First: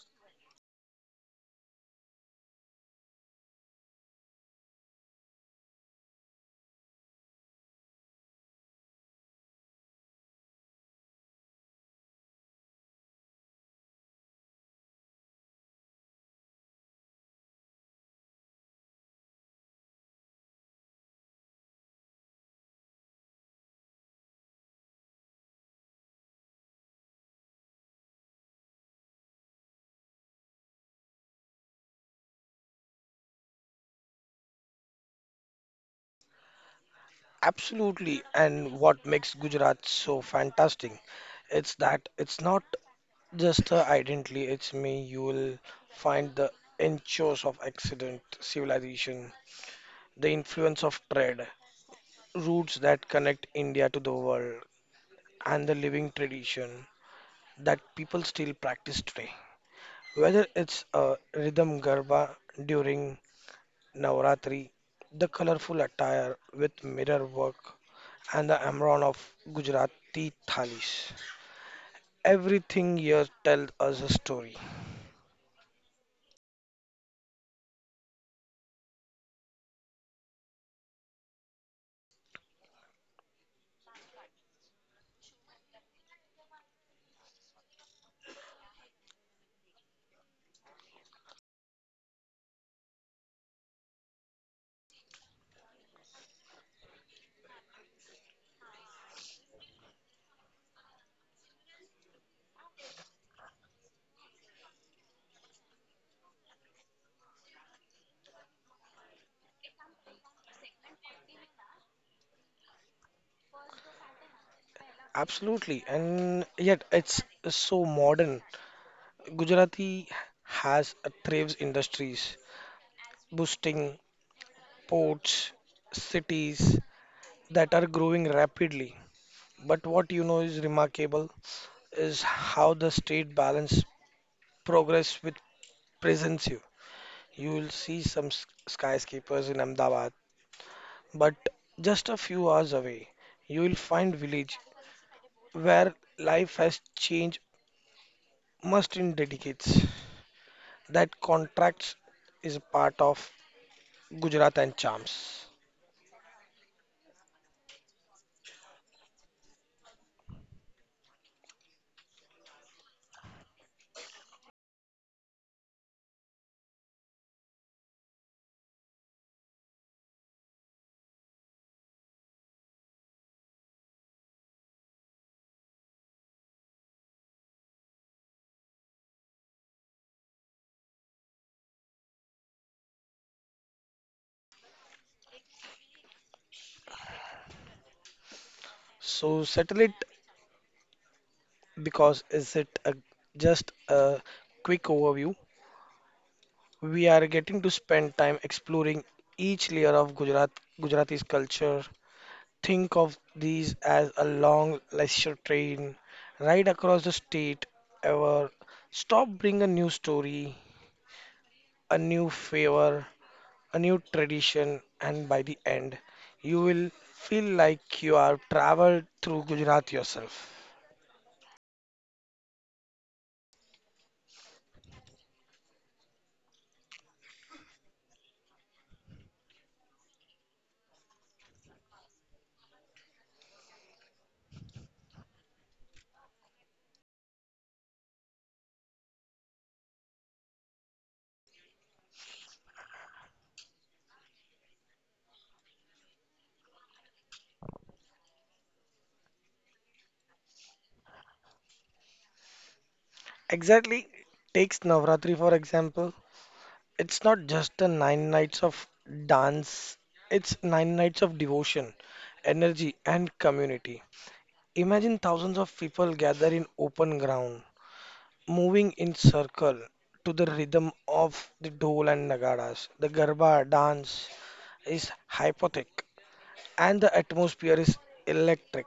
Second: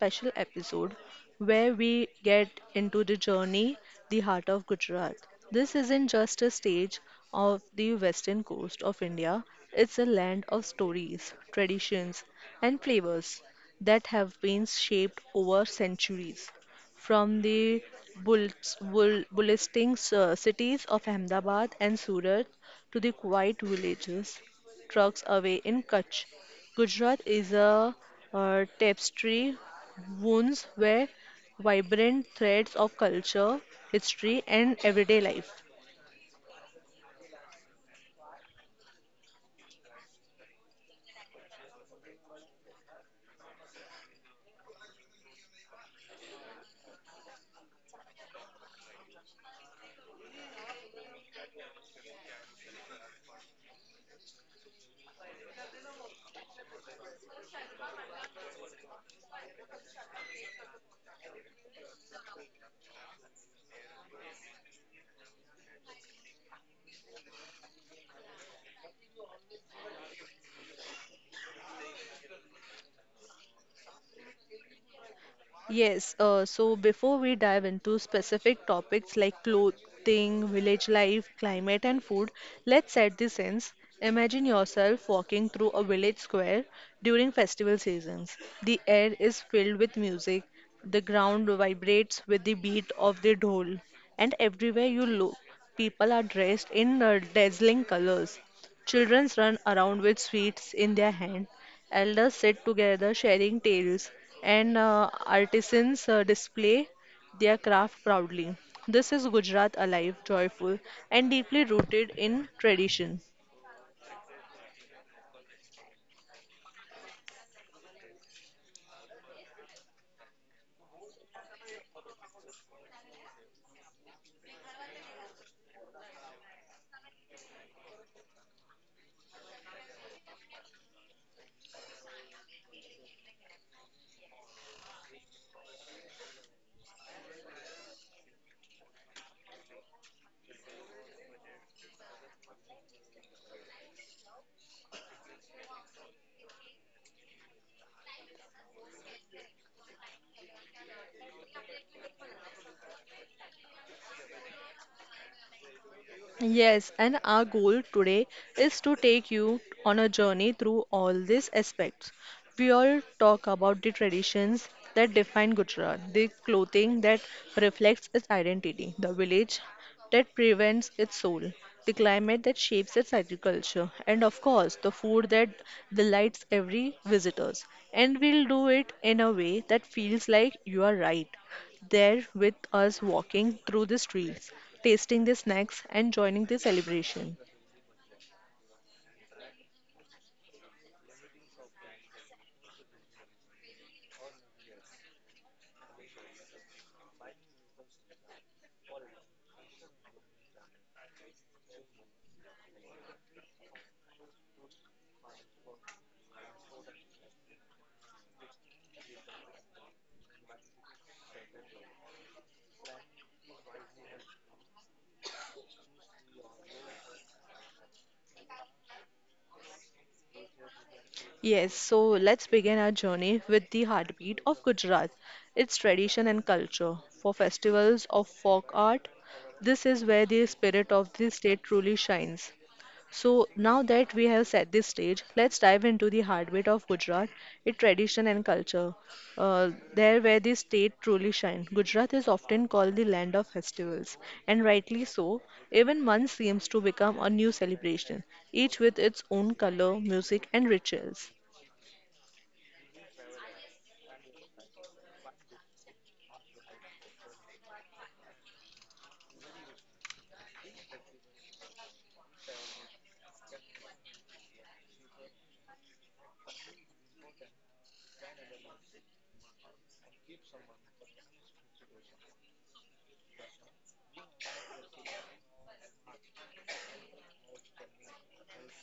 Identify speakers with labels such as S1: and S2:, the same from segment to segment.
S1: special episode where we get into the journey, the heart of Gujarat. This isn't just a stage of the western coast of India, it's a land of stories, traditions, and flavors that have been shaped over centuries from the bullisting cities of Ahmedabad and Surat to the quiet villages, trucks away in Kutch. Gujarat is a tapestry wounds where vibrant threads of culture, history, and everyday life.
S2: Absolutely. And what makes Gujarat so fantastic, it's that it's not just the identity, it's me. You will find the enchures of accident, civilization, the influence of trade, routes that connect India to the world, and the living tradition that people still practice today. Whether it's a rhythm garba during Navratri, the colorful attire with mirror work, and the Amron of Gujarati Thalis. Everything here tells us a story.
S1: Yes, so before we dive into specific topics like clothing, village life, climate, and food, let's set the sense. Imagine yourself walking through a village square during festival seasons. The air is filled with music, the ground vibrates with the beat of the dhol, and everywhere you look, people are dressed in dazzling colors. Children run around with sweets in their hand. Elders sit together sharing tales, and artisans display their craft proudly. This is Gujarat alive, joyful, and deeply rooted in tradition.
S2: Absolutely, and yet it's so modern. Gujarati has a thrives industries, boosting ports, cities that are growing rapidly. But what you know is remarkable is how the state balance progress with presence you. You will see some skyscrapers in Ahmedabad. But just a few hours away, you will find village where life has changed must in decades. That contract is a part of Gujarat and charms.
S1: Yes, and our goal today is to take you on a journey through all these aspects. We all talk about the traditions that define Gujarat, the clothing that reflects its identity, the village that prevents its soul, the climate that shapes its agriculture, and of course, the food that delights every visitors. And we'll do it in a way that feels like you are right there with us walking through the streets tasting the snacks, and joining the celebration.
S2: So settle it because is it a, just a quick overview? We are getting to spend time exploring each layer of Gujarat, Gujarati's culture. Think of these as a long leisure train ride across the state. Ever stop, bring a new story, a new favor, a new tradition, and by the end, you will feel like you have traveled through Gujarat yourself.
S1: Yes, so let's begin our journey with the heartbeat of Gujarat, its tradition and culture. For festivals of folk art, this is where the spirit of the state truly shines. So now that we have set this stage, let's dive into the heartbeat of Gujarat, its tradition and culture. There where the state truly shines. Gujarat is often called the land of festivals, and rightly so. Even month seems to become a new celebration, each with its own color, music, and rituals.
S2: Exactly, takes Navratri for example. It's not just the nine nights of dance, it's nine nights of devotion, energy, and community. Imagine thousands of people gather in open ground, moving in circle to the rhythm of the dhol and nagaras. The garba dance is hypnotic and the atmosphere is electric.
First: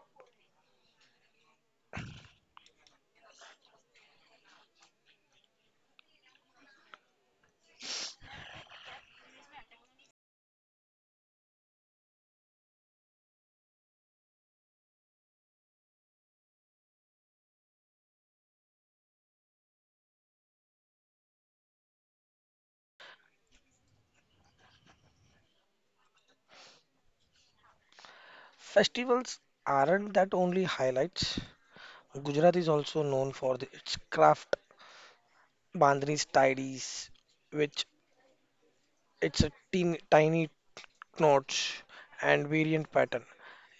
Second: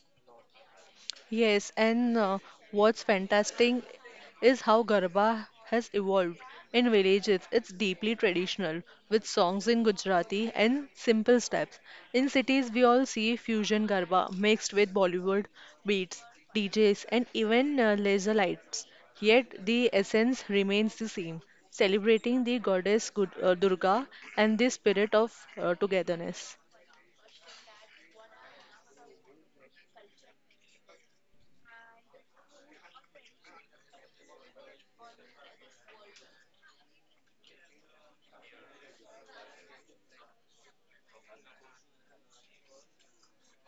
S1: Yes, and what's fantastic is how Garba has evolved. In villages, it's deeply traditional, with songs in Gujarati and simple steps. In cities, we all see fusion Garba mixed with Bollywood beats, DJs, and even laser lights. Yet, the essence remains the same, celebrating the goddess Durga and the spirit of togetherness.
S2: Festivals aren't that only highlights. Gujarat is also known for its craft bandhani tidies, which it's a tiny knots and variant pattern.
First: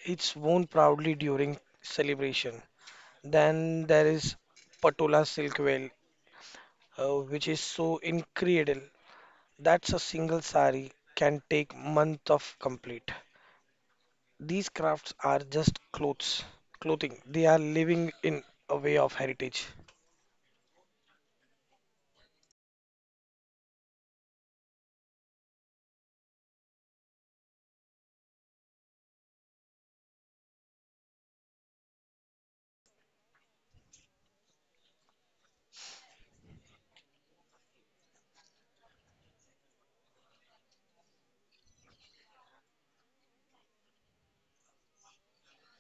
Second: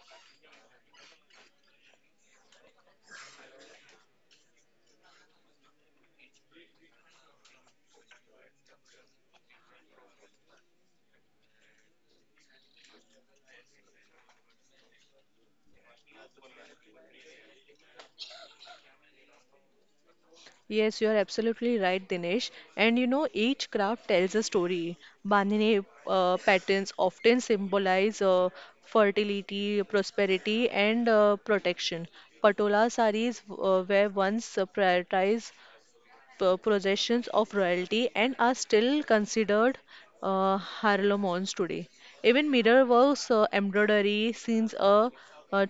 S2: It's worn proudly during celebration. Then there is Patula silk veil, which is so incredible. That's a single sari can take month of complete. These crafts are just clothing. They are living in a way of heritage.
S1: Yes, you are absolutely right, Dinesh. And you know, each craft tells a story. Banane patterns often symbolize fertility, prosperity, and protection. Patola saris were once prioritized possessions of royalty and are still considered heirlooms today. Even mirror works, embroidery, scenes, a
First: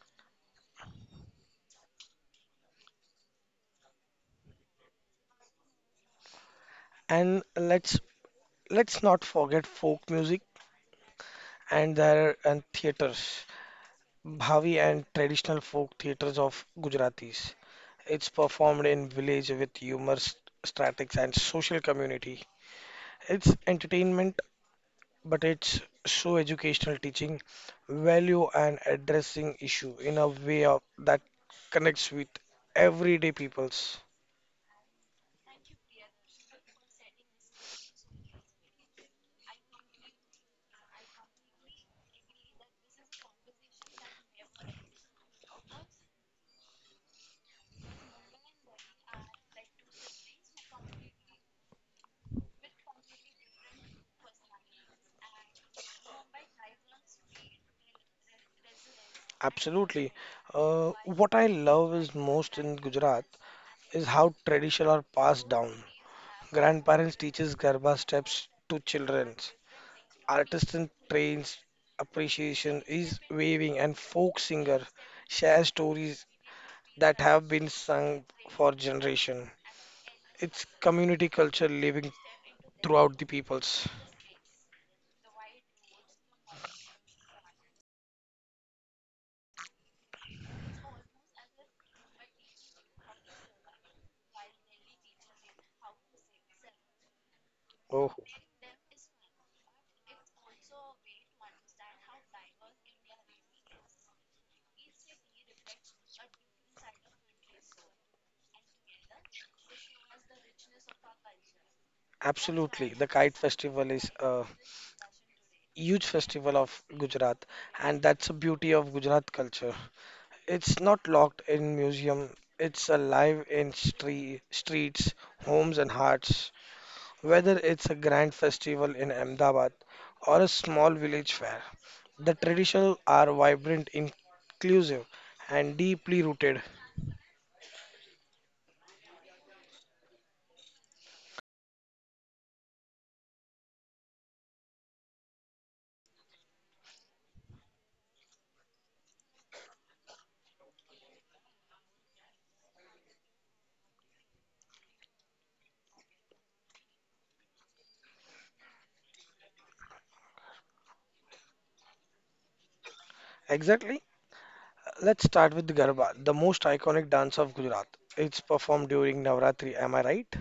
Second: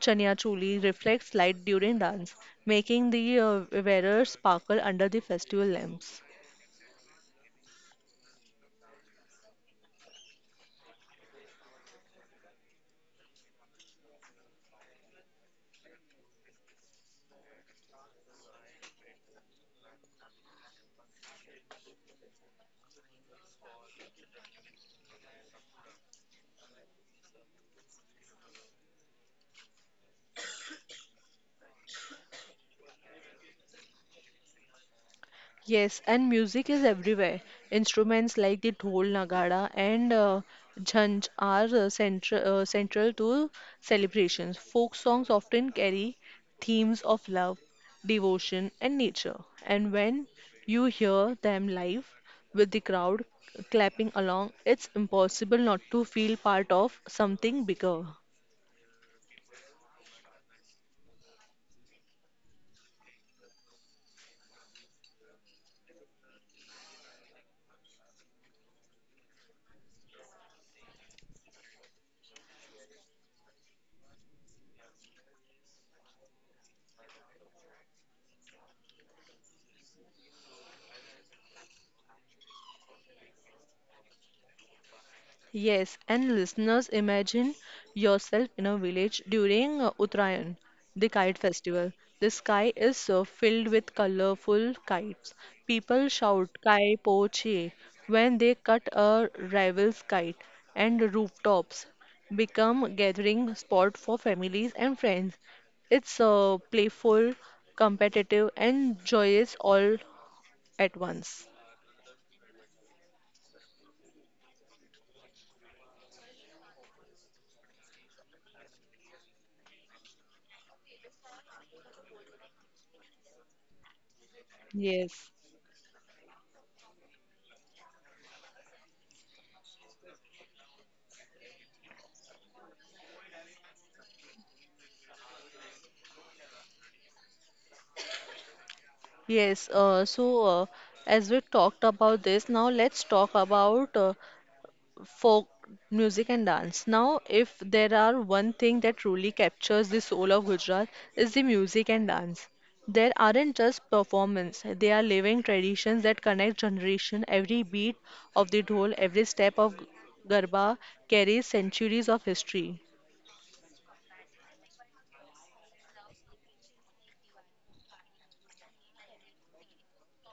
S1: chania choli reflects light during dance, making the wearer sparkle under the festival lamps.
S2: And let's not forget folk music and their and theaters, Bhavi and traditional folk theaters of Gujaratis. It's performed in village with humor, statics, and social community. It's entertainment but it's so educational teaching value and addressing issue in a way that connects with everyday peoples.
S1: Yes, and music is everywhere. Instruments like the dhol, nagada, and jhanj are uh, central central to celebrations. Folk songs often carry themes of love, devotion, and nature. And when you hear them live with the crowd clapping along, it's impossible not to feel part of something bigger.
S2: Absolutely. What I love is most in Gujarat is how tradition are passed down. Grandparents teaches garba steps to children. Artisan trains appreciation is waving and folk singer share stories that have been sung for generation. It's community culture living throughout the peoples.
S1: Yes, and listeners, imagine yourself in a village during Uttarayan, the kite festival. The sky is filled with colorful kites. People shout "Kai po che"
S2: Oh,
S1: when they cut a rival's kite, and rooftops become gathering spot for families and friends. It's playful, competitive, and joyous all at once.
S2: absolutely. The Kite Festival is a huge festival of Gujarat, and that's the beauty of Gujarat culture. It's not locked in museum, it's alive in streets,
S1: Yes.
S2: homes, and hearts. Whether it's a grand festival in Ahmedabad or a small village fair, the traditions are vibrant, inclusive, and deeply rooted.
S1: Yes, so as we talked about this, now let's talk about folk music and dance. Now, if there are one thing that truly captures the soul of Gujarat is the music and dance. There aren't just performance, they are living traditions that connect generation. Every beat of the dhol, every step of garba carries centuries of history.
S2: Exactly. Let's start with Garba, the most iconic dance of Gujarat. It's performed during Navratri, am I right?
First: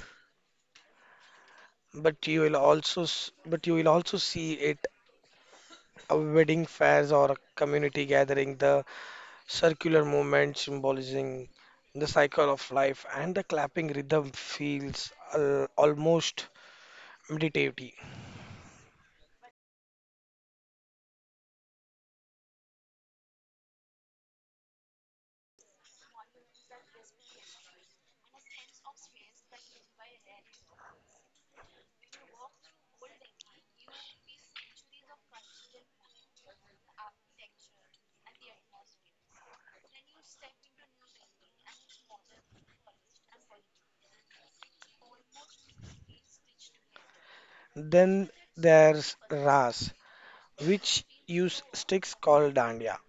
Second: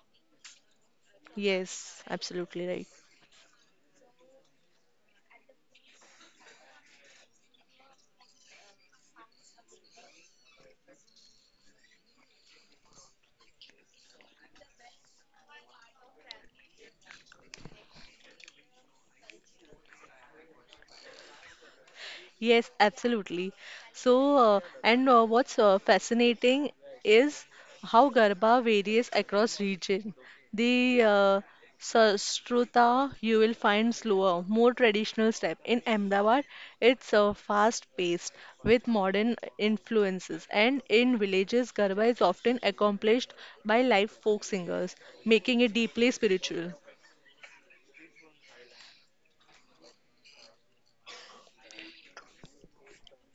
S1: Yes,
S2: But you will
S1: absolutely right.
S2: also s- but you will also see it at wedding fairs or a community gathering, the circular movement symbolizing the cycle of life and the clapping rhythm feels al almost meditative.
S1: Yes, absolutely. So, and what's fascinating is how Garba varies across region. The Sastrutha you will find slower, more traditional step. In Ahmedabad, it's fast-paced with modern influences, and in villages, Garba is often accomplished by live folk singers, making it deeply spiritual.
S2: Then there's Ras, which use sticks called dandiya.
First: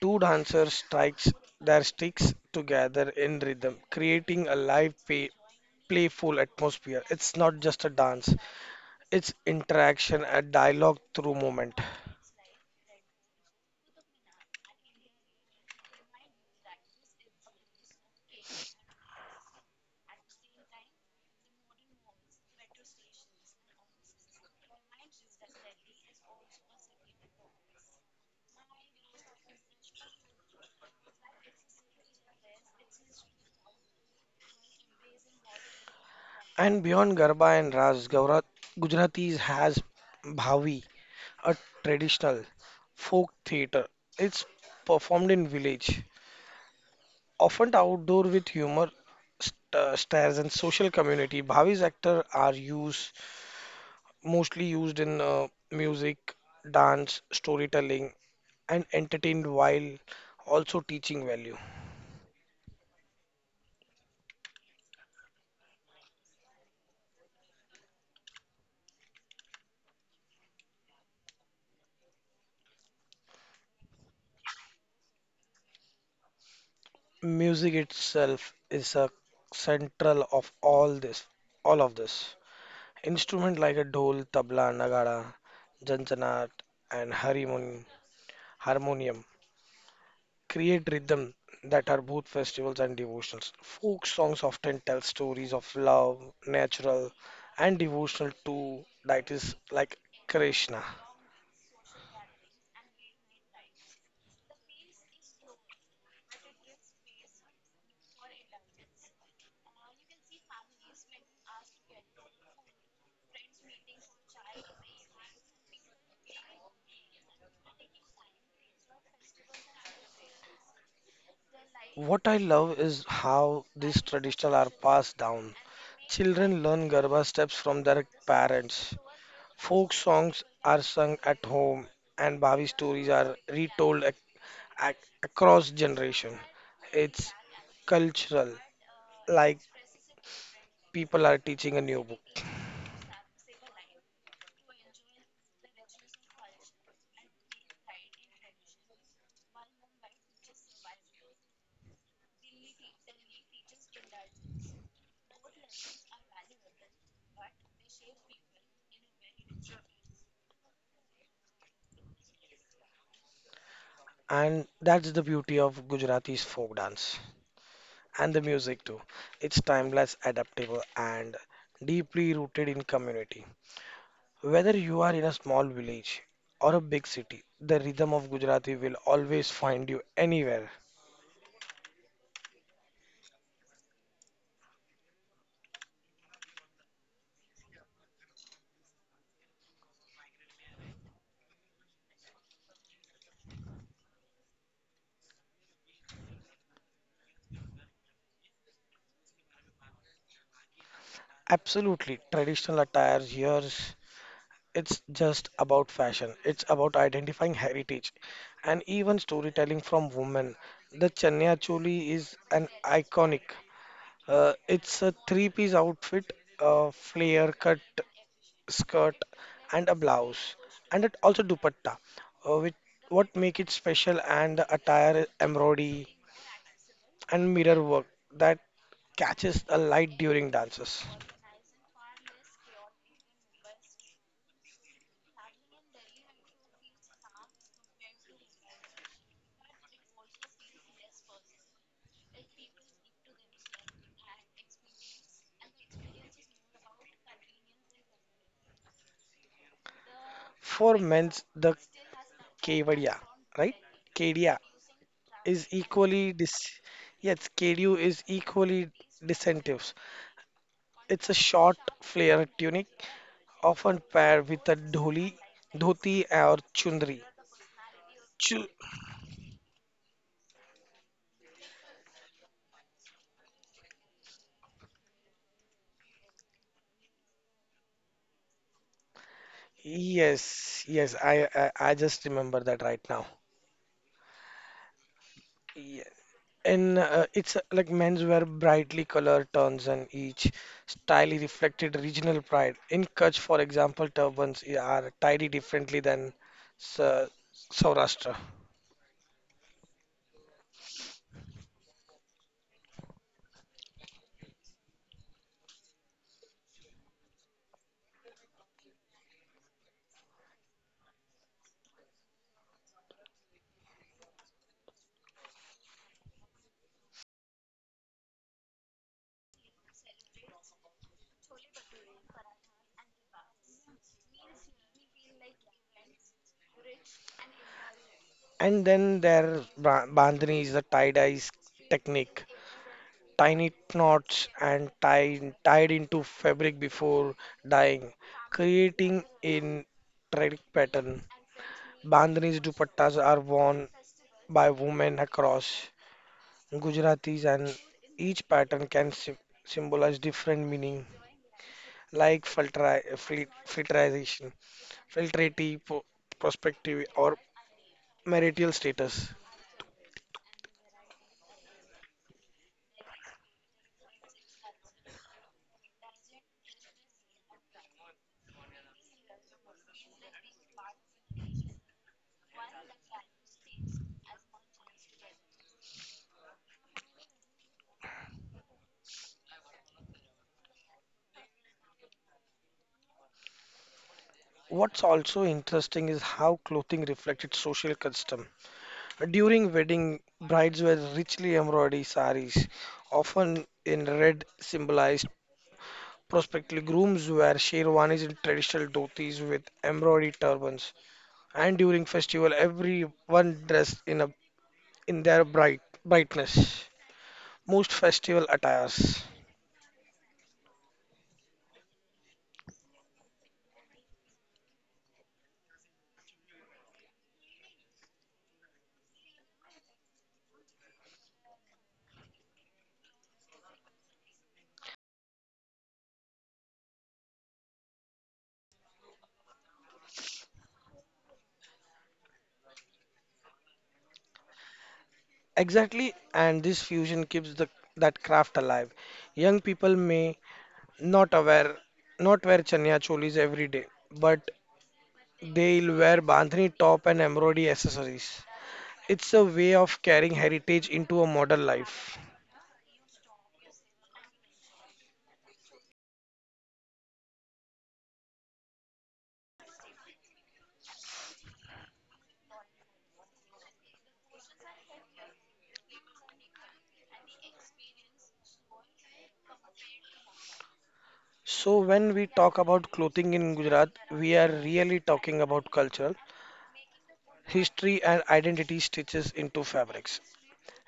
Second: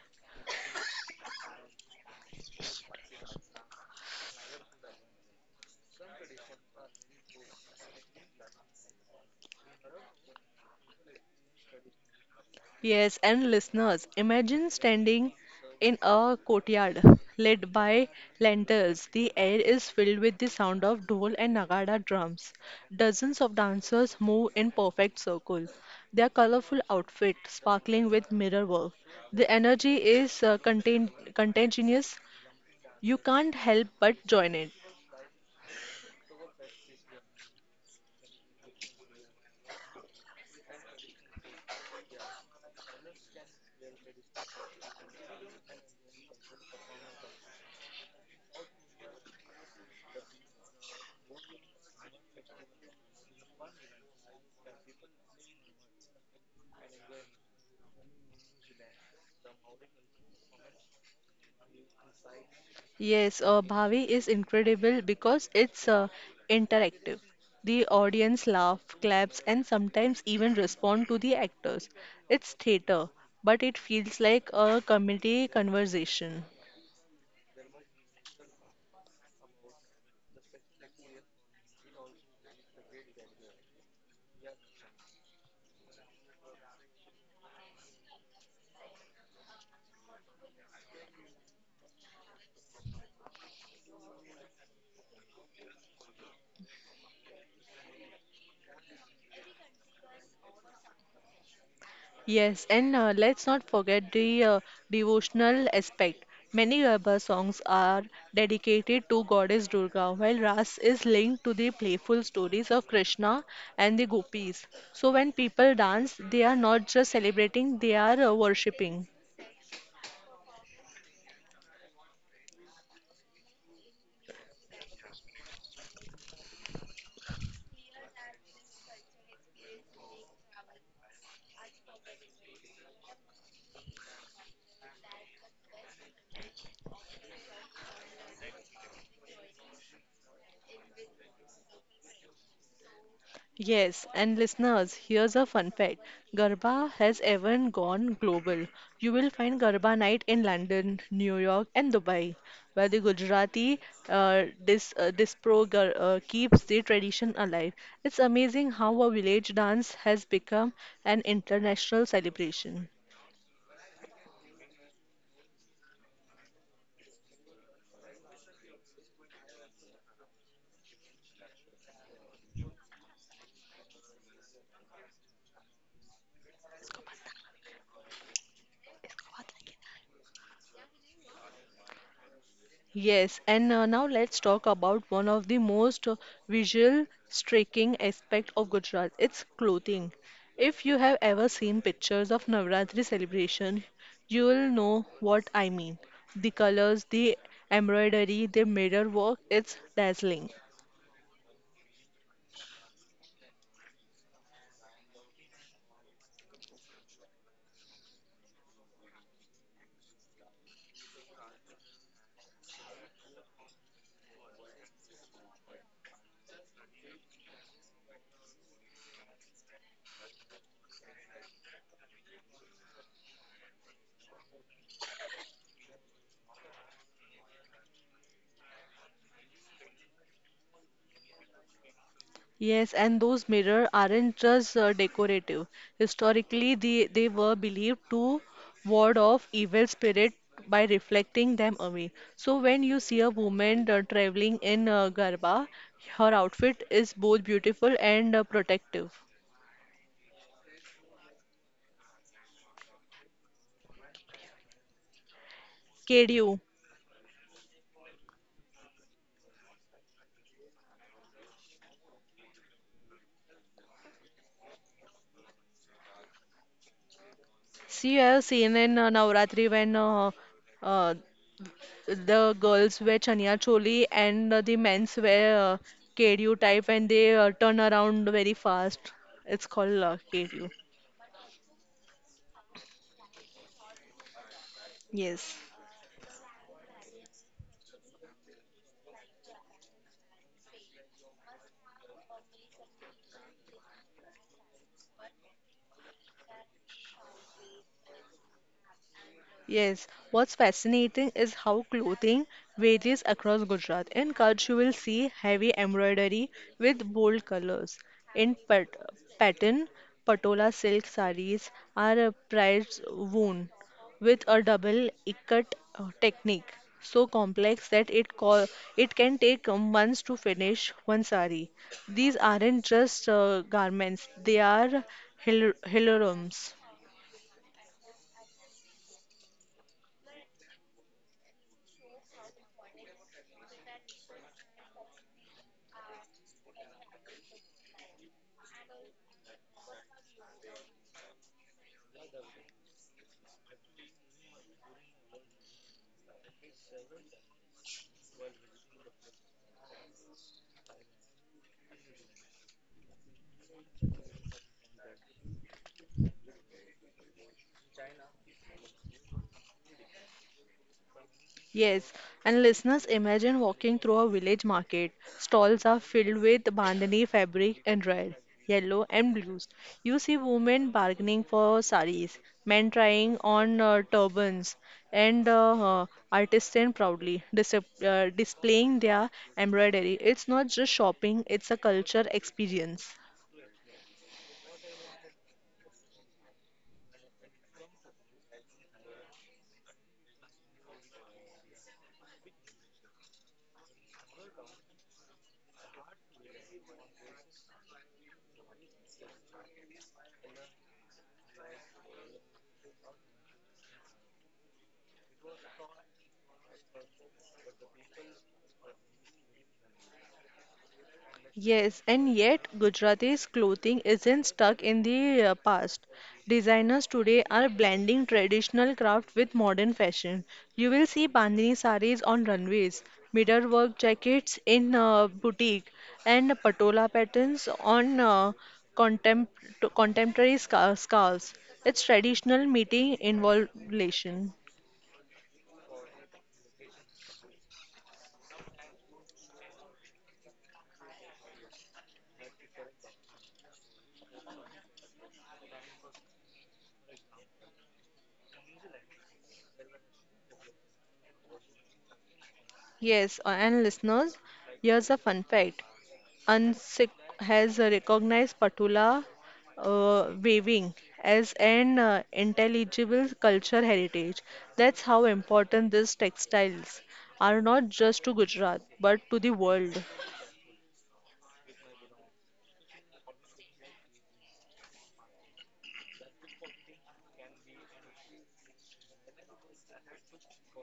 S2: Two dancers strikes their sticks together in rhythm, creating a live playful atmosphere. It's not just a dance, it's interaction and dialogue through movement.
S1: Yes, and listeners, imagine standing in a courtyard lit by lanterns. The air is filled with the sound of dhol and nagada drums. Dozens of dancers move in perfect circle. Their colorful outfit sparkling with mirror work. The energy is contagious. You can't help but join it.
S2: And beyond Garba and Ras, Gujaratis has Bhavi, a traditional folk theater. It's performed in village, often outdoor with humor, stairs and social community. Bhavi's actors are used mostly used in music, dance, storytelling, and entertained while also teaching value.
S1: Yes, Bhavi is incredible because it's interactive. The audience laugh, claps, and sometimes even respond to the actors. It's theater, but it feels like a comedy conversation.
S2: Music itself is a central of all all of this. Instrument like a dhol, tabla, nagara, janjanat, and harmonium create rhythm that are both festivals and devotionals. Folk songs often tell stories of love, natural, and devotional to deities like Krishna.
S1: Yes, and let's not forget the devotional aspect. Many Garba songs are dedicated to goddess Durga, while Ras is linked to the playful stories of Krishna and the gopis. So when people dance, they are not just celebrating, they are worshipping.
S2: What I love is how these traditions are passed down. Children learn Garba steps from their parents. Folk songs are sung at home, and Bhavi stories are retold ac- across generation. It's cultural, like people are teaching a new book,
S1: Yes, and listeners, here's a fun fact. Garba has even gone global. You will find Garba night in London, New York, and Dubai, where the Gujarati keeps the tradition alive. It's amazing how a village dance has become an international celebration.
S2: and that's the beauty of Gujarati's folk dance and the music too. It's timeless, adaptable, and deeply rooted in community. Whether you are in a small village or a big city, the rhythm of Gujarati will always find you anywhere.
S1: Yes, and now let's talk about one of the most visual striking aspect of Gujarat, its clothing. If you have ever seen pictures of Navratri celebration, you will know what I mean. The colors, the embroidery, the mirror work, it's dazzling.
S2: Absolutely, traditional attire here, it's just about fashion. It's about identifying heritage and even storytelling from women. The Chanya Choli is an iconic. It's a three-piece outfit, a flare cut skirt and a blouse, and it also dupatta, which what make it special and the attire embroidery and mirror work that catches the light during dances.
S1: Yes, and those mirrors aren't just decorative. Historically, they were believed to ward off evil spirit by reflecting them away. So when you see a woman traveling in garba, her outfit is both beautiful and protective.
S2: For men's, the kevadia, right? Kedia is equally
S1: KDU.
S2: dis. Yes, kedu is equally distinctive. It's a short flare tunic, often paired with a dhoti, or chundri.
S1: See, I have
S2: Chu-
S1: seen in Navratri when uh, uh, The girls wear chania choli and the men's wear KDU type and they turn around very fast. It's called KDU.
S2: yes, yes, I just remember that right now.
S1: Yes.
S2: And it's like menswear brightly colored tones and each style reflected regional pride. In Kutch, for example, turbans are tidy differently than Sa- Saurashtra.
S1: Yes, what's fascinating is how clothing varies across Gujarat. In Kutch, you will see heavy embroidery with bold colors. In pattern, Patola silk saris are price woven with a double ikat technique, so complex that it can take months to finish one sari. These aren't just garments; they are hilarums.
S2: And then their bandhani is the tie-dye technique. Tiny knots and tied into fabric before dyeing, creating a tradic pattern. Bandhani's dupattas are worn by women across. Gujaratis, and each pattern can symbolize different meaning, like filterization, filtrati, po- prospective, or marital status.
S1: Yes, and listeners, imagine walking through a village market. Stalls are filled with bandhani fabric in red, yellow, and blues. You see women bargaining for saris, men trying on turbans, and artisans proudly displaying their embroidery. It's not just shopping, it's a culture experience.
S2: What's also interesting is how clothing reflects its social custom. During wedding, brides wear richly embroidered saris, often in red, symbolized prospectively grooms wear sherwanis and traditional dhotis with embroidered turbans. And during festival, everyone dressed in a in their brightness, most festival attires.
S1: Yes, and yet Gujarati's clothing isn't stuck in the past. Designers today are blending traditional craft with modern fashion. You will see Bandhani sarees on runways, mirror work jackets in boutique, and patola patterns on contem contemporary scarves. It's traditional meeting involvation.
S2: Exactly, and this fusion keeps the that craft alive. Young people may not aware not wear chanya cholis every day, but they'll wear bandhani top and embroidery accessories. It's a way of carrying heritage into a modern life.
S1: Yes, and listeners, here's a fun fact. UNSIC has recognized Patula weaving as an intelligible culture heritage. That's how important these textiles are not just to Gujarat but to the world.
S2: So when we talk about clothing in Gujarat, we are really talking about culture, history and identity stitches into fabrics.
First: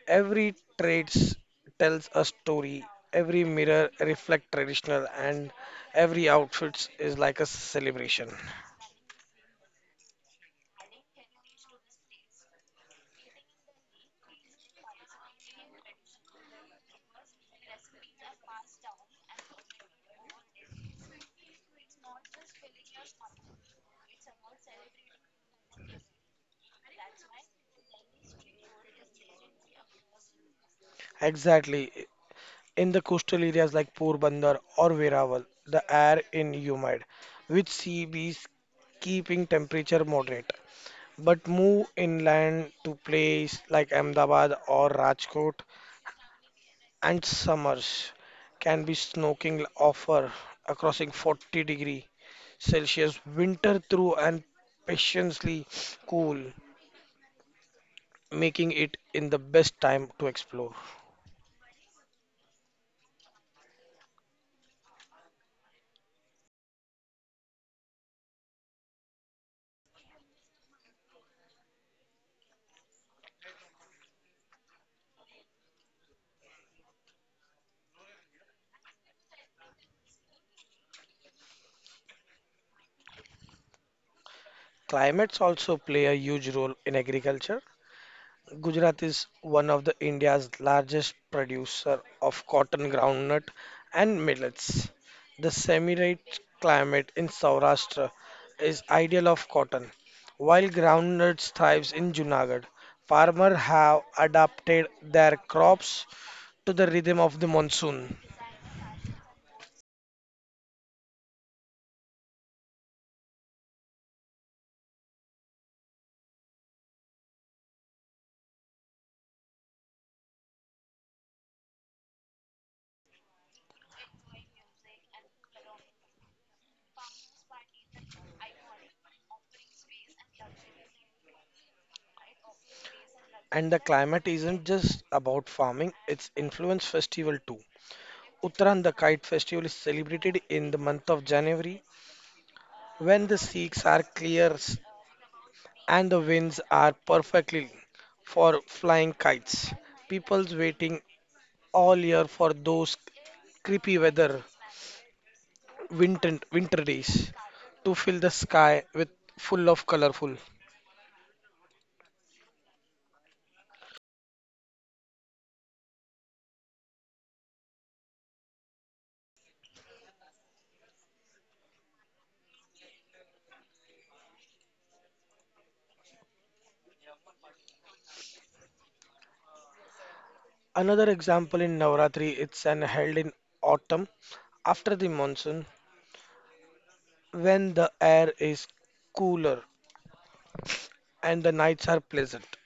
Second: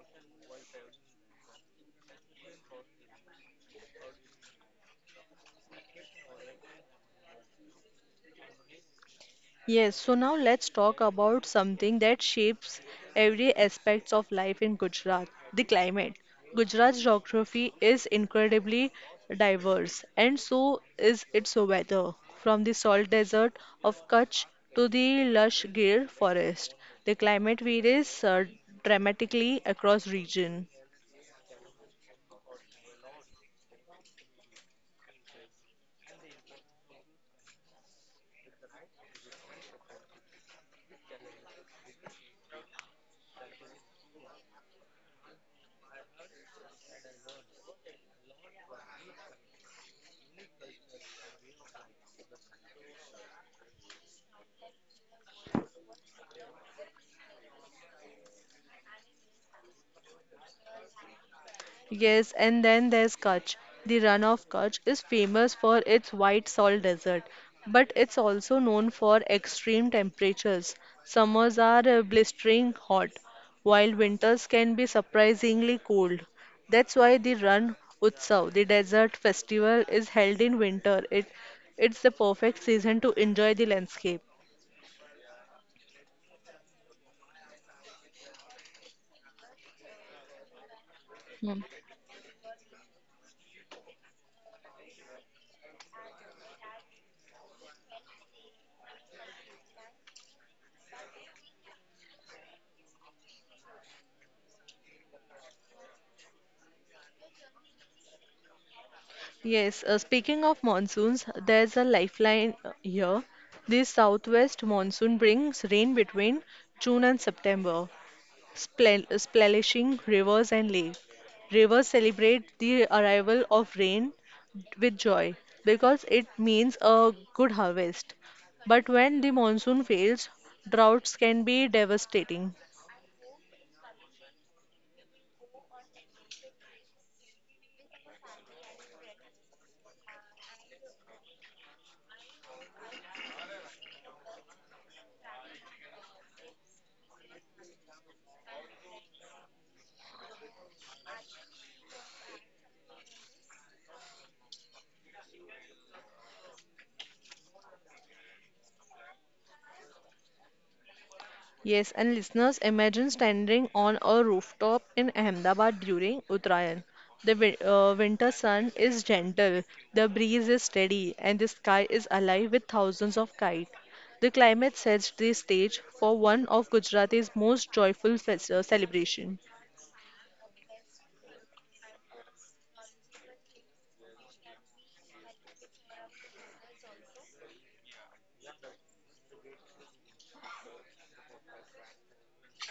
S2: Every traits tells a story. Every mirror reflect traditional, and every outfit is like a celebration.
S1: Yes, so now let's talk about something that shapes every aspects of life in Gujarat, the climate. Gujarat's geography is incredibly diverse, and so is its weather. From the salt desert of Kutch to the lush Gir forest, the climate varies dramatically across region.
S2: Exactly. In the coastal areas like Porbandar or Veeraval, the air in humid, with sea breeze keeping temperature moderate. But move inland to place like Ahmedabad or Rajkot, and summers can be snorkeling offer across in 40-degree Celsius winter through and patiently cool, making it in the best time to explore.
S1: Yes, and then there's Kutch. The run of Kutch is famous for its white salt desert, but it's also known for extreme temperatures. Summers are blistering hot, while winters can be surprisingly cold. That's why the Ran Utsav, the desert festival, is held in winter. It's the perfect season to enjoy the landscape.
S2: Climates also play a huge role in agriculture. Gujarat is one of the India's largest producer of cotton, groundnut, and millets. The semi-arid climate in Saurashtra is ideal of cotton, while groundnuts thrives in Junagadh. Farmers have adapted their crops to the rhythm of the monsoon.
S1: Yes, speaking of monsoons, there's a lifeline here. This southwest monsoon brings rain between June and September, splashing rivers and lakes. Rivers celebrate the arrival of rain with joy because it means a good harvest. But when the monsoon fails, droughts can be devastating.
S2: And the climate isn't just about farming, it's influence festival too. Uttaran the Kite Festival is celebrated in the month of January when the Sikhs are clear and the winds are perfectly for flying kites. People's waiting all year for those creepy weather winter days to fill the sky with full of colorful.
S1: Yes, and listeners, imagine standing on a rooftop in Ahmedabad during Uttarayan. The winter sun is gentle, the breeze is steady, and the sky is alive with thousands of kites. The climate sets the stage for one of Gujarat's most joyful celebration.
S2: Another example in Navratri it's an held in autumn after the monsoon when the air is cooler and the nights are pleasant.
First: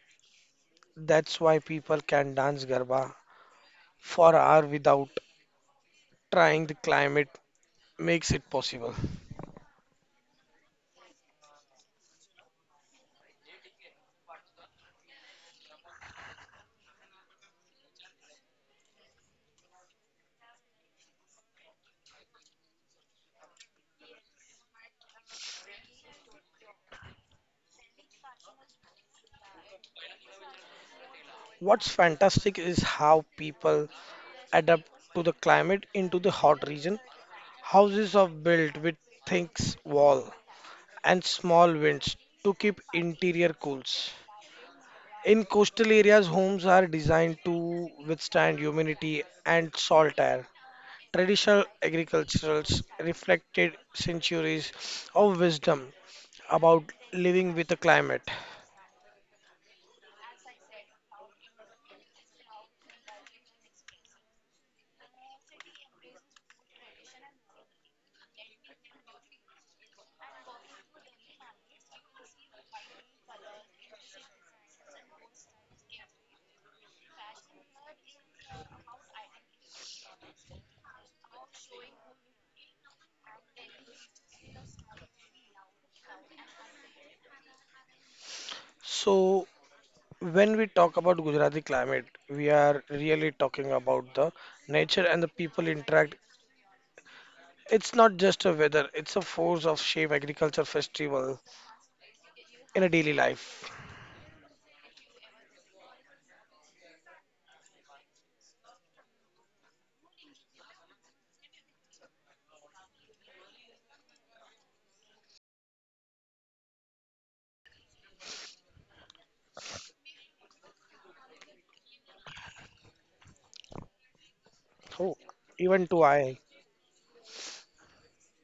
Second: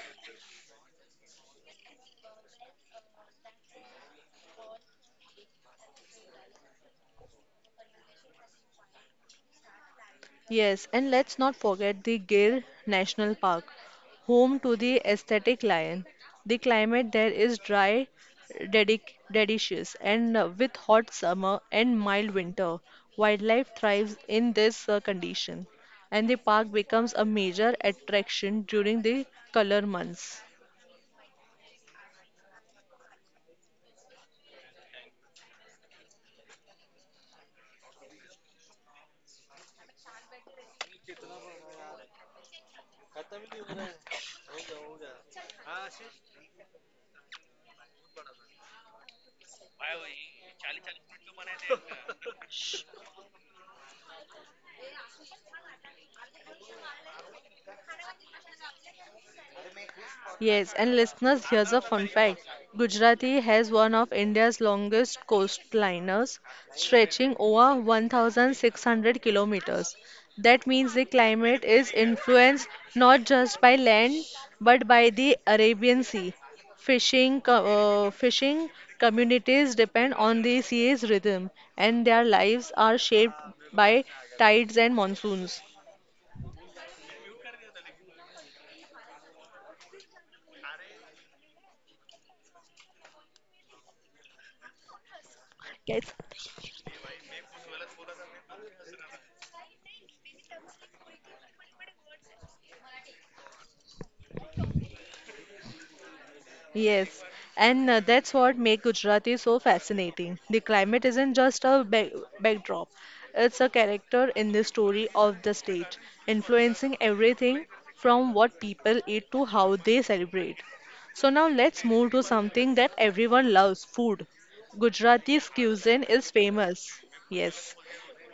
S2: That's why people can dance Garba for hour without trying the climate makes it possible.
S1: Yes, and let's not forget the Gir National Park, home to the aesthetic lion. The climate there is dry, delicious, and with hot summer and mild winter. Wildlife thrives in this condition, and the park becomes a major attraction during the color months.
S2: What's fantastic is how people adapt to the climate into the hot region. Houses are built with thick wall and small winds to keep interior cools. In coastal areas, homes are designed to withstand humidity and salt air. Traditional agriculturals reflected centuries of wisdom about living with the climate.
S1: Yes, and listeners, here's a fun fact. Gujarati has one of India's longest coastlines, stretching over 1,600 kilometers. That means the climate is influenced not just by land but by the Arabian Sea. Fishing communities depend on the sea's rhythm, and their lives are shaped by tides and monsoons.
S2: So, when we talk about Gujarati climate, we are really talking about the nature and the people interact.
S1: Yes.
S2: It's not just a weather, it's a force of shape agriculture festival in a daily life.
S1: Yes, and that's what makes Gujarati so fascinating. The climate isn't just a backdrop, it's a character in the story of the state, influencing everything from what people eat to how they celebrate. So now let's move to something that everyone loves, food.
S2: Oh,
S1: Gujarati's
S2: even to
S1: cuisine
S2: I.
S1: is famous, yes,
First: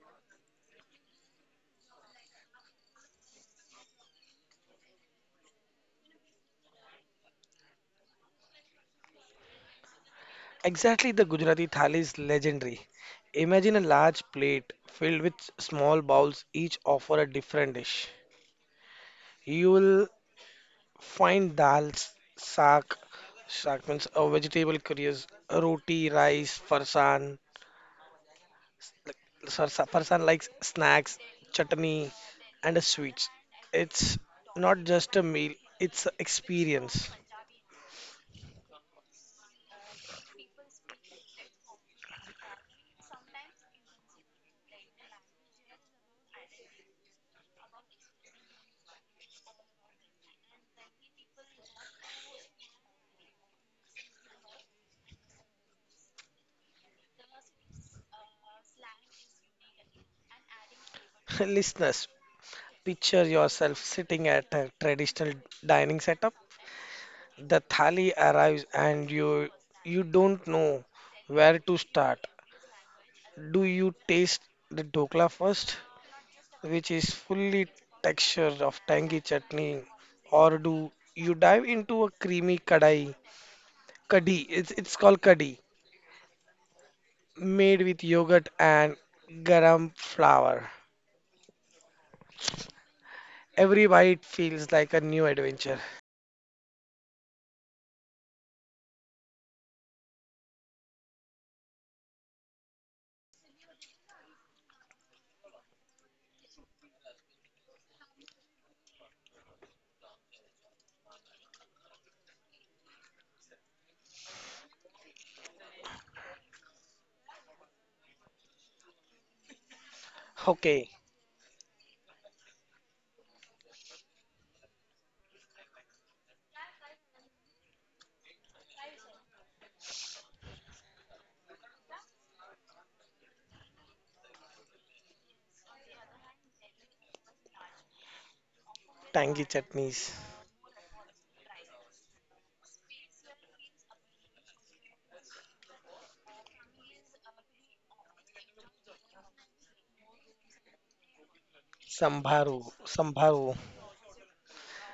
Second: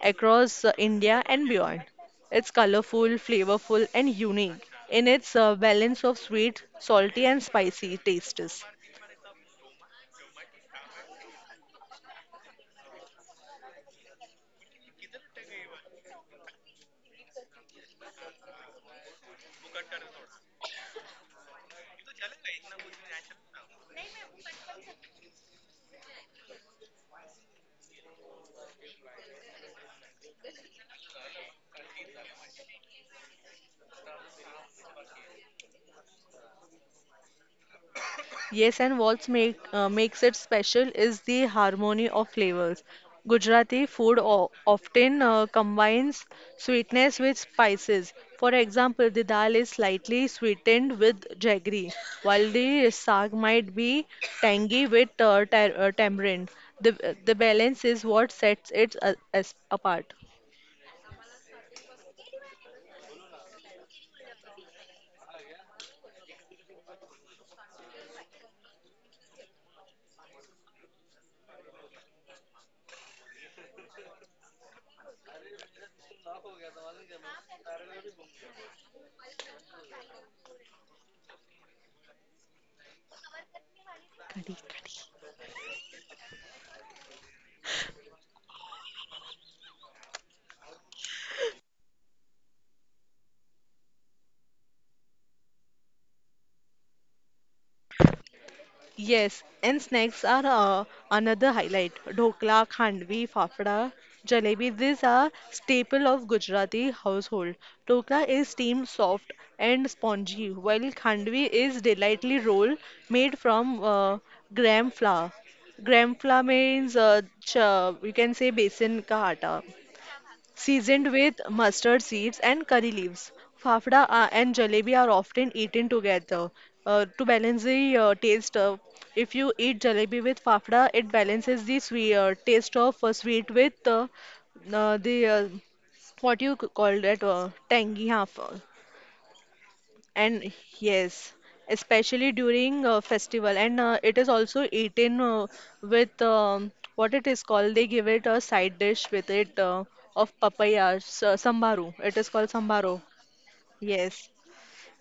S1: across India and beyond. It's colorful, flavorful, and unique in its balance of sweet, salty, and spicy tastes.
S2: Exactly, the Gujarati thali is legendary. Imagine a large plate filled with small bowls, each offer a different dish. You will find dals, saag, saag means a vegetable curries, roti, rice, farsan, like person likes snacks chutney and sweets. It's not just a meal, it's a experience.
S1: Yes, and what makes it special is the harmony of flavors. Gujarati food often combines sweetness with spices. For example, the dal is slightly sweetened with jaggery, while the saag might be tangy with tamarind. The balance is what sets it as apart.
S2: Listeners, picture yourself sitting at a traditional dining setup. The thali arrives and you don't know where to start. Do you taste the dokla first, which is fully texture of tangy chutney, or do you dive into a creamy kadai kadhi? It's called kadhi made with yogurt and garam flour. Every bite feels like a new adventure.
S1: Yes, and snacks are another highlight. Dhokla, khandvi, fafda, jalebi, these are staple of Gujarati household. Dhokla is steamed soft and spongy, while khandvi is delightfully roll made from gram flour. Gram flour means you can say besan ka atta
S2: Okay,
S1: seasoned with mustard seeds and curry leaves. Fafda and jalebi are often eaten together. To balance the taste, if you eat jalebi with fafda, it balances the taste of sweet with the what you call that tangy half.
S2: tangy chutneys,
S1: And yes, especially during a festival, and it is also eaten with what it is called. They give it a side dish with it of papaya, sambaru. It is called
S2: sambharu,
S1: sambaro.
S2: sambharu.
S1: Yes,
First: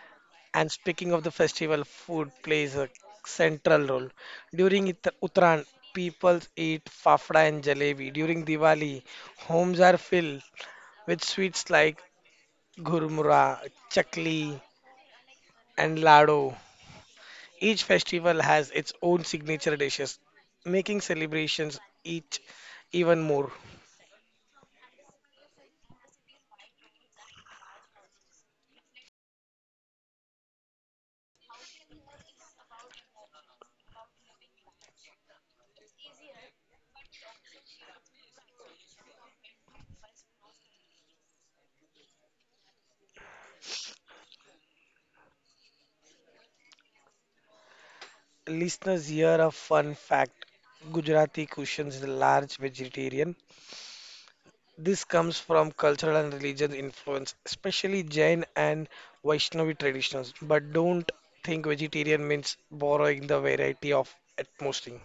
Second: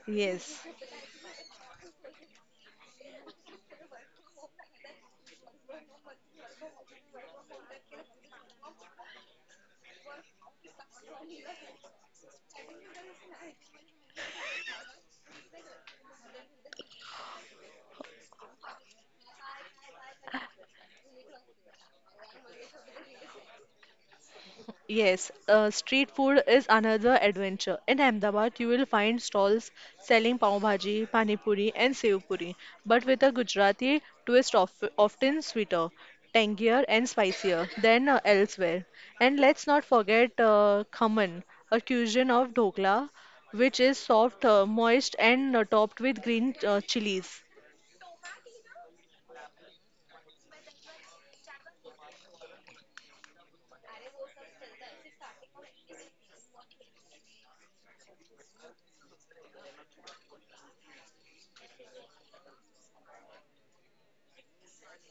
S1: yes.
S2: And speaking of the festival, food plays a central role. During Uttarayan, people eat fafda and jalebi. During Diwali, homes are filled with sweets like gurmura, chakli, and lado. Each festival has its own signature dishes, making celebrations each even more.
S1: Yes, street food is another adventure. In Ahmedabad, you will find stalls selling pav bhaji, pani puri, and sev puri, but with a Gujarati twist, of, often sweeter, tangier, and spicier than elsewhere. And let's not forget khaman, a cuisine of dhokla, which is soft, moist, and topped with green chilies.
S2: Listeners, here a fun fact. Gujarati cuisine is large vegetarian. This comes from cultural and religious influence, especially Jain and Vaishnavi traditions. But don't think vegetarian means borrowing the variety of atmosphere.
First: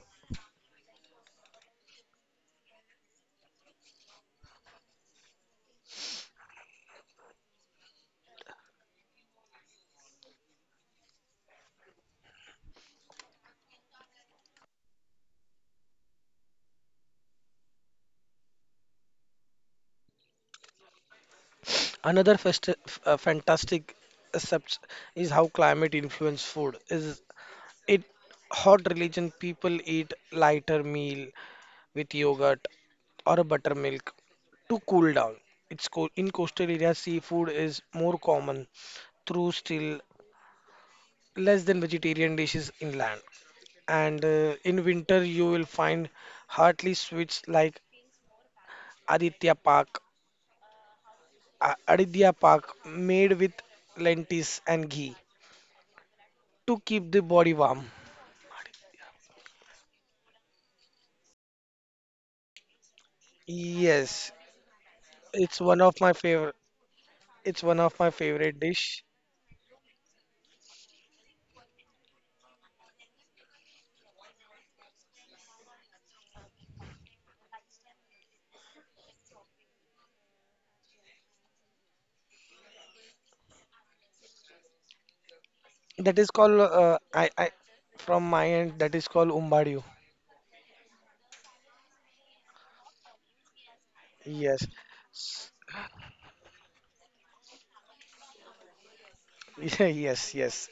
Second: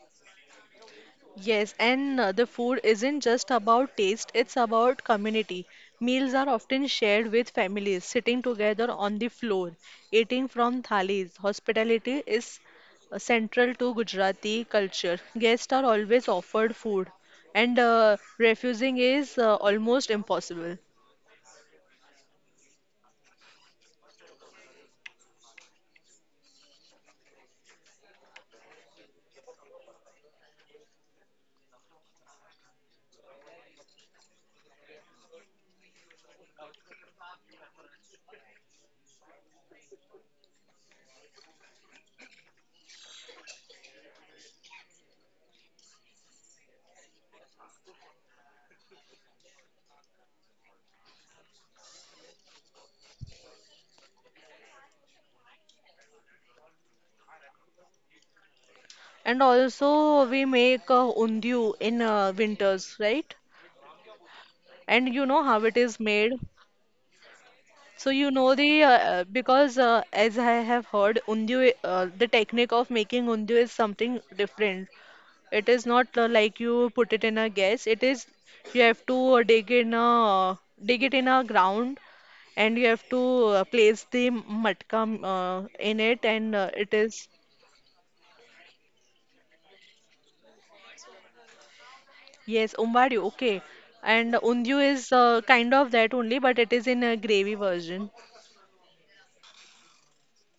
S1: Yes, and the food isn't just about taste, it's about community. Meals are often shared with families, sitting together on the floor, eating from thalis. Hospitality is central to Gujarati culture. Guests are always offered food, and refusing is almost impossible.
S2: Another fantastic accepts is how climate influence food is. It hot religion people eat lighter meal with yogurt or a buttermilk to cool down. It's in coastal areas seafood is more common through still less than vegetarian dishes inland. And in winter you will find heartily sweets like Aditya Pak, Aditya Pak made with lentils and ghee to keep the body warm.
S1: And also, we make undiu in winters, right?
S2: Yes,
S1: And you
S2: it's
S1: know
S2: one
S1: how
S2: of
S1: it
S2: my
S1: is made.
S2: favorite. It's one of my
S1: So you
S2: favorite
S1: know
S2: dish.
S1: the because as I have heard undu the technique of making undu is something different. It is not like you put it in a gas. It is you have to dig it in a ground and you have to place the matka in
S2: That is
S1: it
S2: called
S1: and it is
S2: I from my end that is called umbadu.
S1: yes umbari okay and
S2: Yes.
S1: undu is kind of that only but it is in a gravy version.
S2: Yes, yes.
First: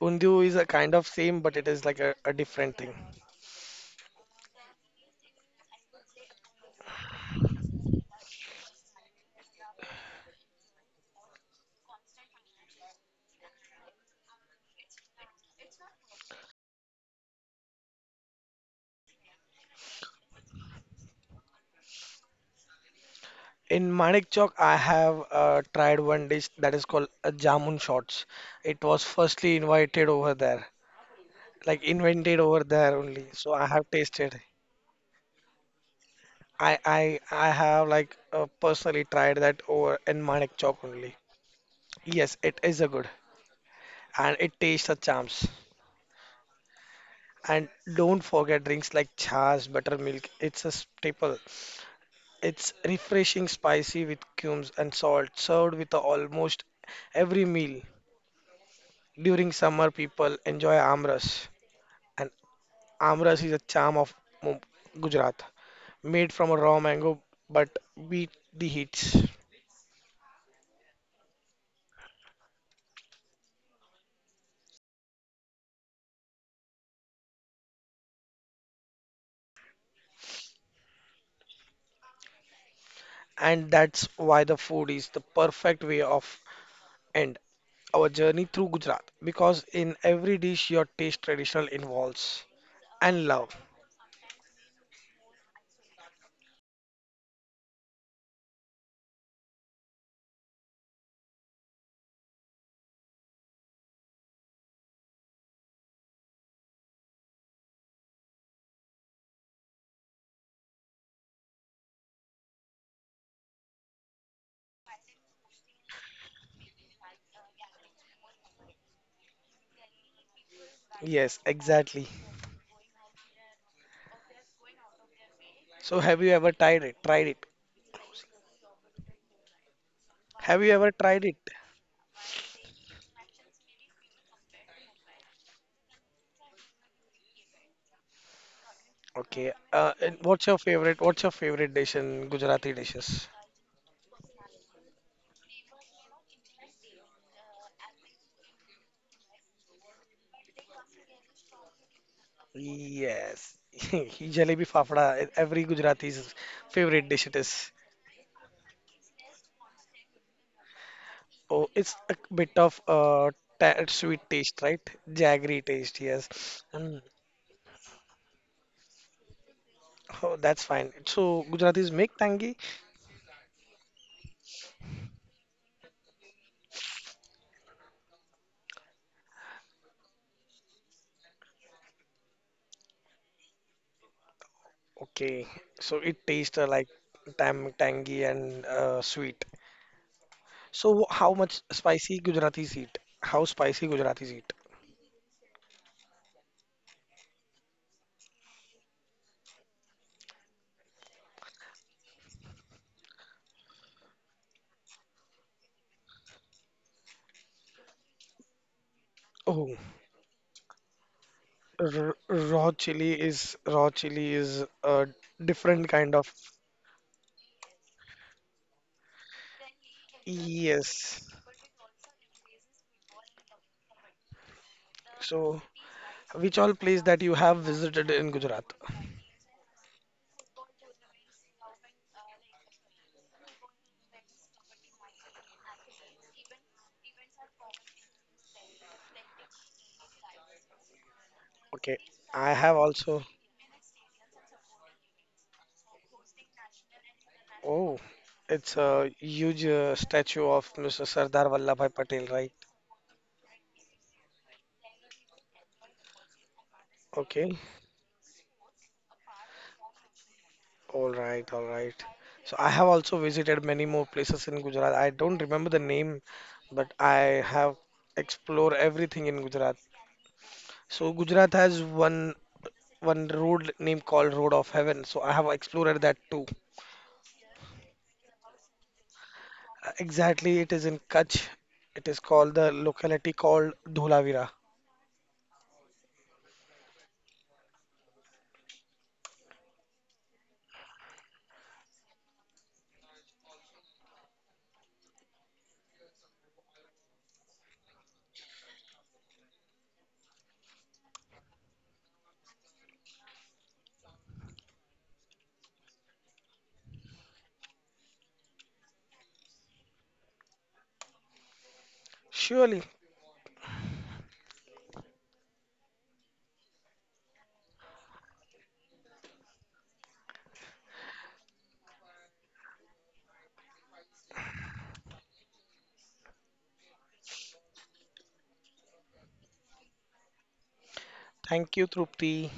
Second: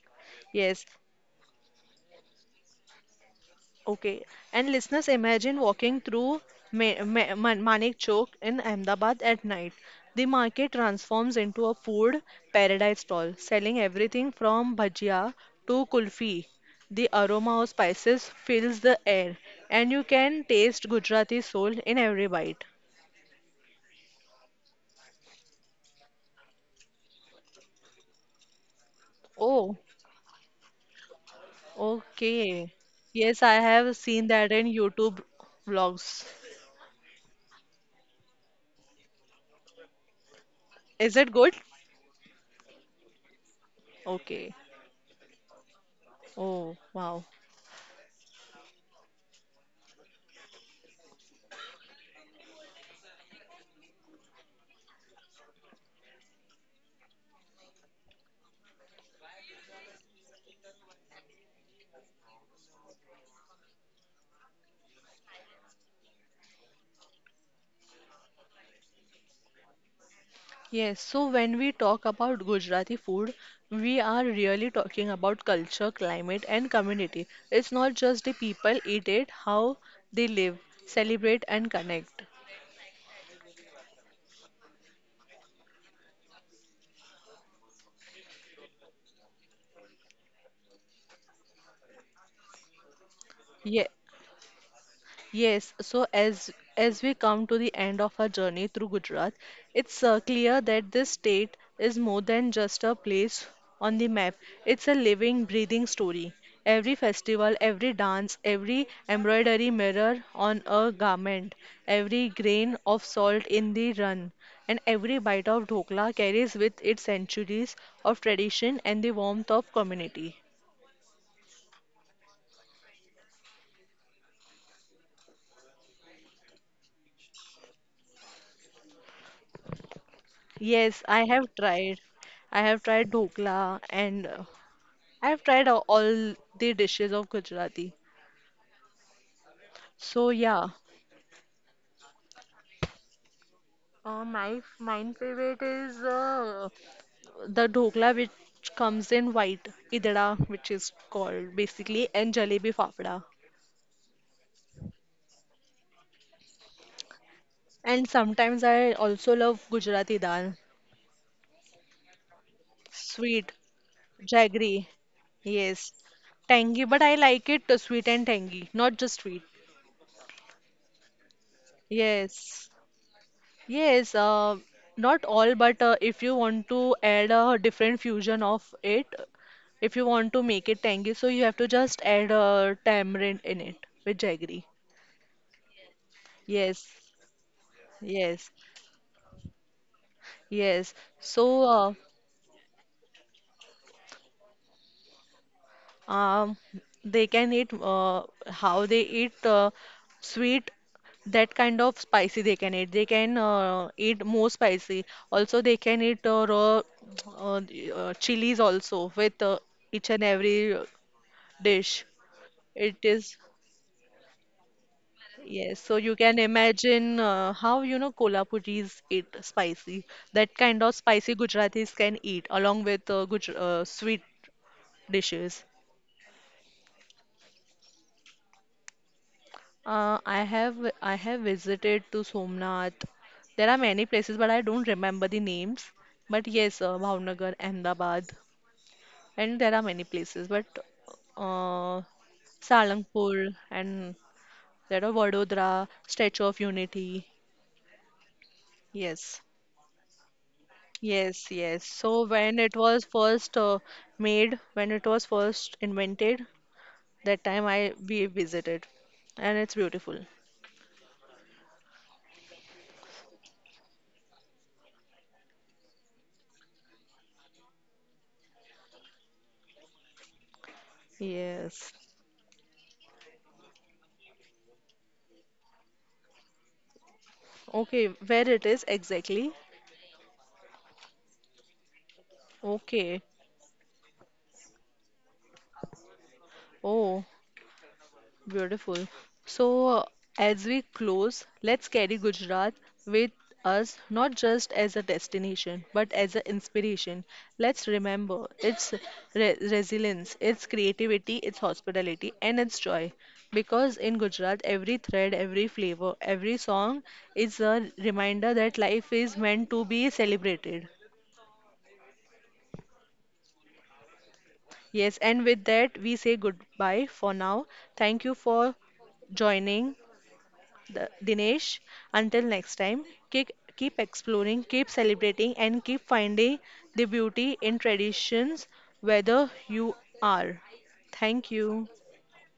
S2: Undu is a
S1: Yes.
S2: kind of same, but it is like a different thing.
S1: Okay, and listeners, imagine walking through Manik Chowk in Ahmedabad at night. The market transforms into a food paradise stall, selling everything from bhajia to kulfi. The aroma of spices fills the air, and you can taste Gujarati soul in every bite.
S2: In Manik Chowk, I have tried one dish that is called jamun shots. It was firstly
S1: Oh,
S2: invited over there, like invented over
S1: okay.
S2: there only.
S1: Yes,
S2: So
S1: I
S2: I have
S1: have seen
S2: tasted.
S1: that in YouTube vlogs.
S2: I have like personally tried that over in Manik Chowk
S1: Is
S2: only.
S1: it good?
S2: Yes, it is a good and
S1: Okay.
S2: it tastes a charms.
S1: Oh, wow.
S2: And don't forget drinks like chas, buttermilk. It's a staple. It's refreshing, spicy with cumes and salt, served with almost every meal. During summer, people enjoy amras, and amras is a charm of Mu- Gujarat, made from a raw mango but beat the heats.
S1: Yes, so when we talk about Gujarati food, we are really talking about culture, climate, and community. It's not just the people eat it, how they live, celebrate, and connect.
S2: And that's why the food is the perfect way of end our journey through Gujarat, because in every dish your taste traditional involves and love.
S1: Yeah. Yes, so as we come to the end of our journey through Gujarat, it's clear that this state is more than just a place on the map. It's a living, breathing story. Every festival, every dance, every embroidery mirror on a garment, every grain of salt in the run, and every bite of dhokla carries with it centuries of tradition and the warmth of community.
S2: Yes, exactly. So have you ever tried it? Tried it? Have you ever
S1: Yes, I
S2: tried it?
S1: have tried. I have tried dhokla and I've tried all the dishes of Gujarati.
S2: Okay. And
S1: So
S2: what's your
S1: yeah,
S2: favorite? What's your favorite dish in Gujarati dishes?
S1: my mine favorite is the dhokla which comes in white idara, which is called basically and jalebi fafda.
S2: Yes. Jalebi fafda. Every Gujarati's favorite dish it is.
S1: And sometimes I also love Gujarati dal,
S2: Oh, it's a bit of
S1: sweet,
S2: ta sweet taste,
S1: jaggery.
S2: right? Jaggery
S1: Yes,
S2: taste, yes.
S1: tangy, but I
S2: Mm,
S1: like it sweet and tangy, not just sweet.
S2: oh, that's fine. So Gujaratis make
S1: Yes.
S2: tangy?
S1: Yes, not all, but if you want to add a different fusion of it, if you want to make it tangy, so you have to just add tamarind in it with jaggery.
S2: Okay. So it tastes
S1: Yes,
S2: like tam tangy
S1: yes,
S2: and sweet.
S1: yes.
S2: So how much
S1: So
S2: spicy Gujaratis eat? How spicy Gujaratis eat?
S1: uh, um, they can eat how they eat sweet, that kind of spicy they can eat. They can eat more spicy. Also, they can eat raw chilies also with
S2: Oh,
S1: each and every dish.
S2: r
S1: It is,
S2: raw chili is a
S1: yes. So
S2: different
S1: you
S2: kind
S1: can
S2: of
S1: imagine how, you know, Kolhapuris eat spicy. That kind of spicy
S2: yes.
S1: Gujaratis can eat along with Guj sweet dishes.
S2: So which all place that you have visited in Gujarat?
S1: Uh, I have I have visited to Somnath. There are many places, but I don't remember the names. But yes, Bhavnagar, Ahmedabad, and there are many places. But uh,
S2: Okay, I have also.
S1: Salangpur and there are Vadodara, Statue of Unity.
S2: Oh, it's a
S1: Yes.
S2: huge statue of Mr. Sardar
S1: Yes,
S2: Vallabhbhai
S1: yes.
S2: Patel,
S1: So
S2: right?
S1: when it was first made, when it was first invented,
S2: Okay.
S1: that time I we visited, and it's beautiful.
S2: All right, all right. So I have also visited many more places in Gujarat. I don't remember the name, but I have explored everything in Gujarat. So Gujarat has
S1: Yes.
S2: one road named called Road of Heaven. So I have explored that too.
S1: Okay, where it is exactly?
S2: Exactly, it is in Kutch. It is called the
S1: Okay.
S2: locality called Dholavira.
S1: Oh, beautiful. So, as we close, let's carry Gujarat with us not just as a destination but as an inspiration. Let's remember its re resilience, its creativity, its hospitality, and its joy. Because in Gujarat, every thread, every flavor, every song is a reminder that life is meant to be celebrated.
S2: Surely.
S1: Yes, and with that, we say goodbye for now. Thank you for joining The, Dinesh, until next time, keep, keep exploring, keep celebrating, and keep finding the beauty in traditions, whether you are. Thank
S2: Thank you,
S1: you.
S2: Trupti.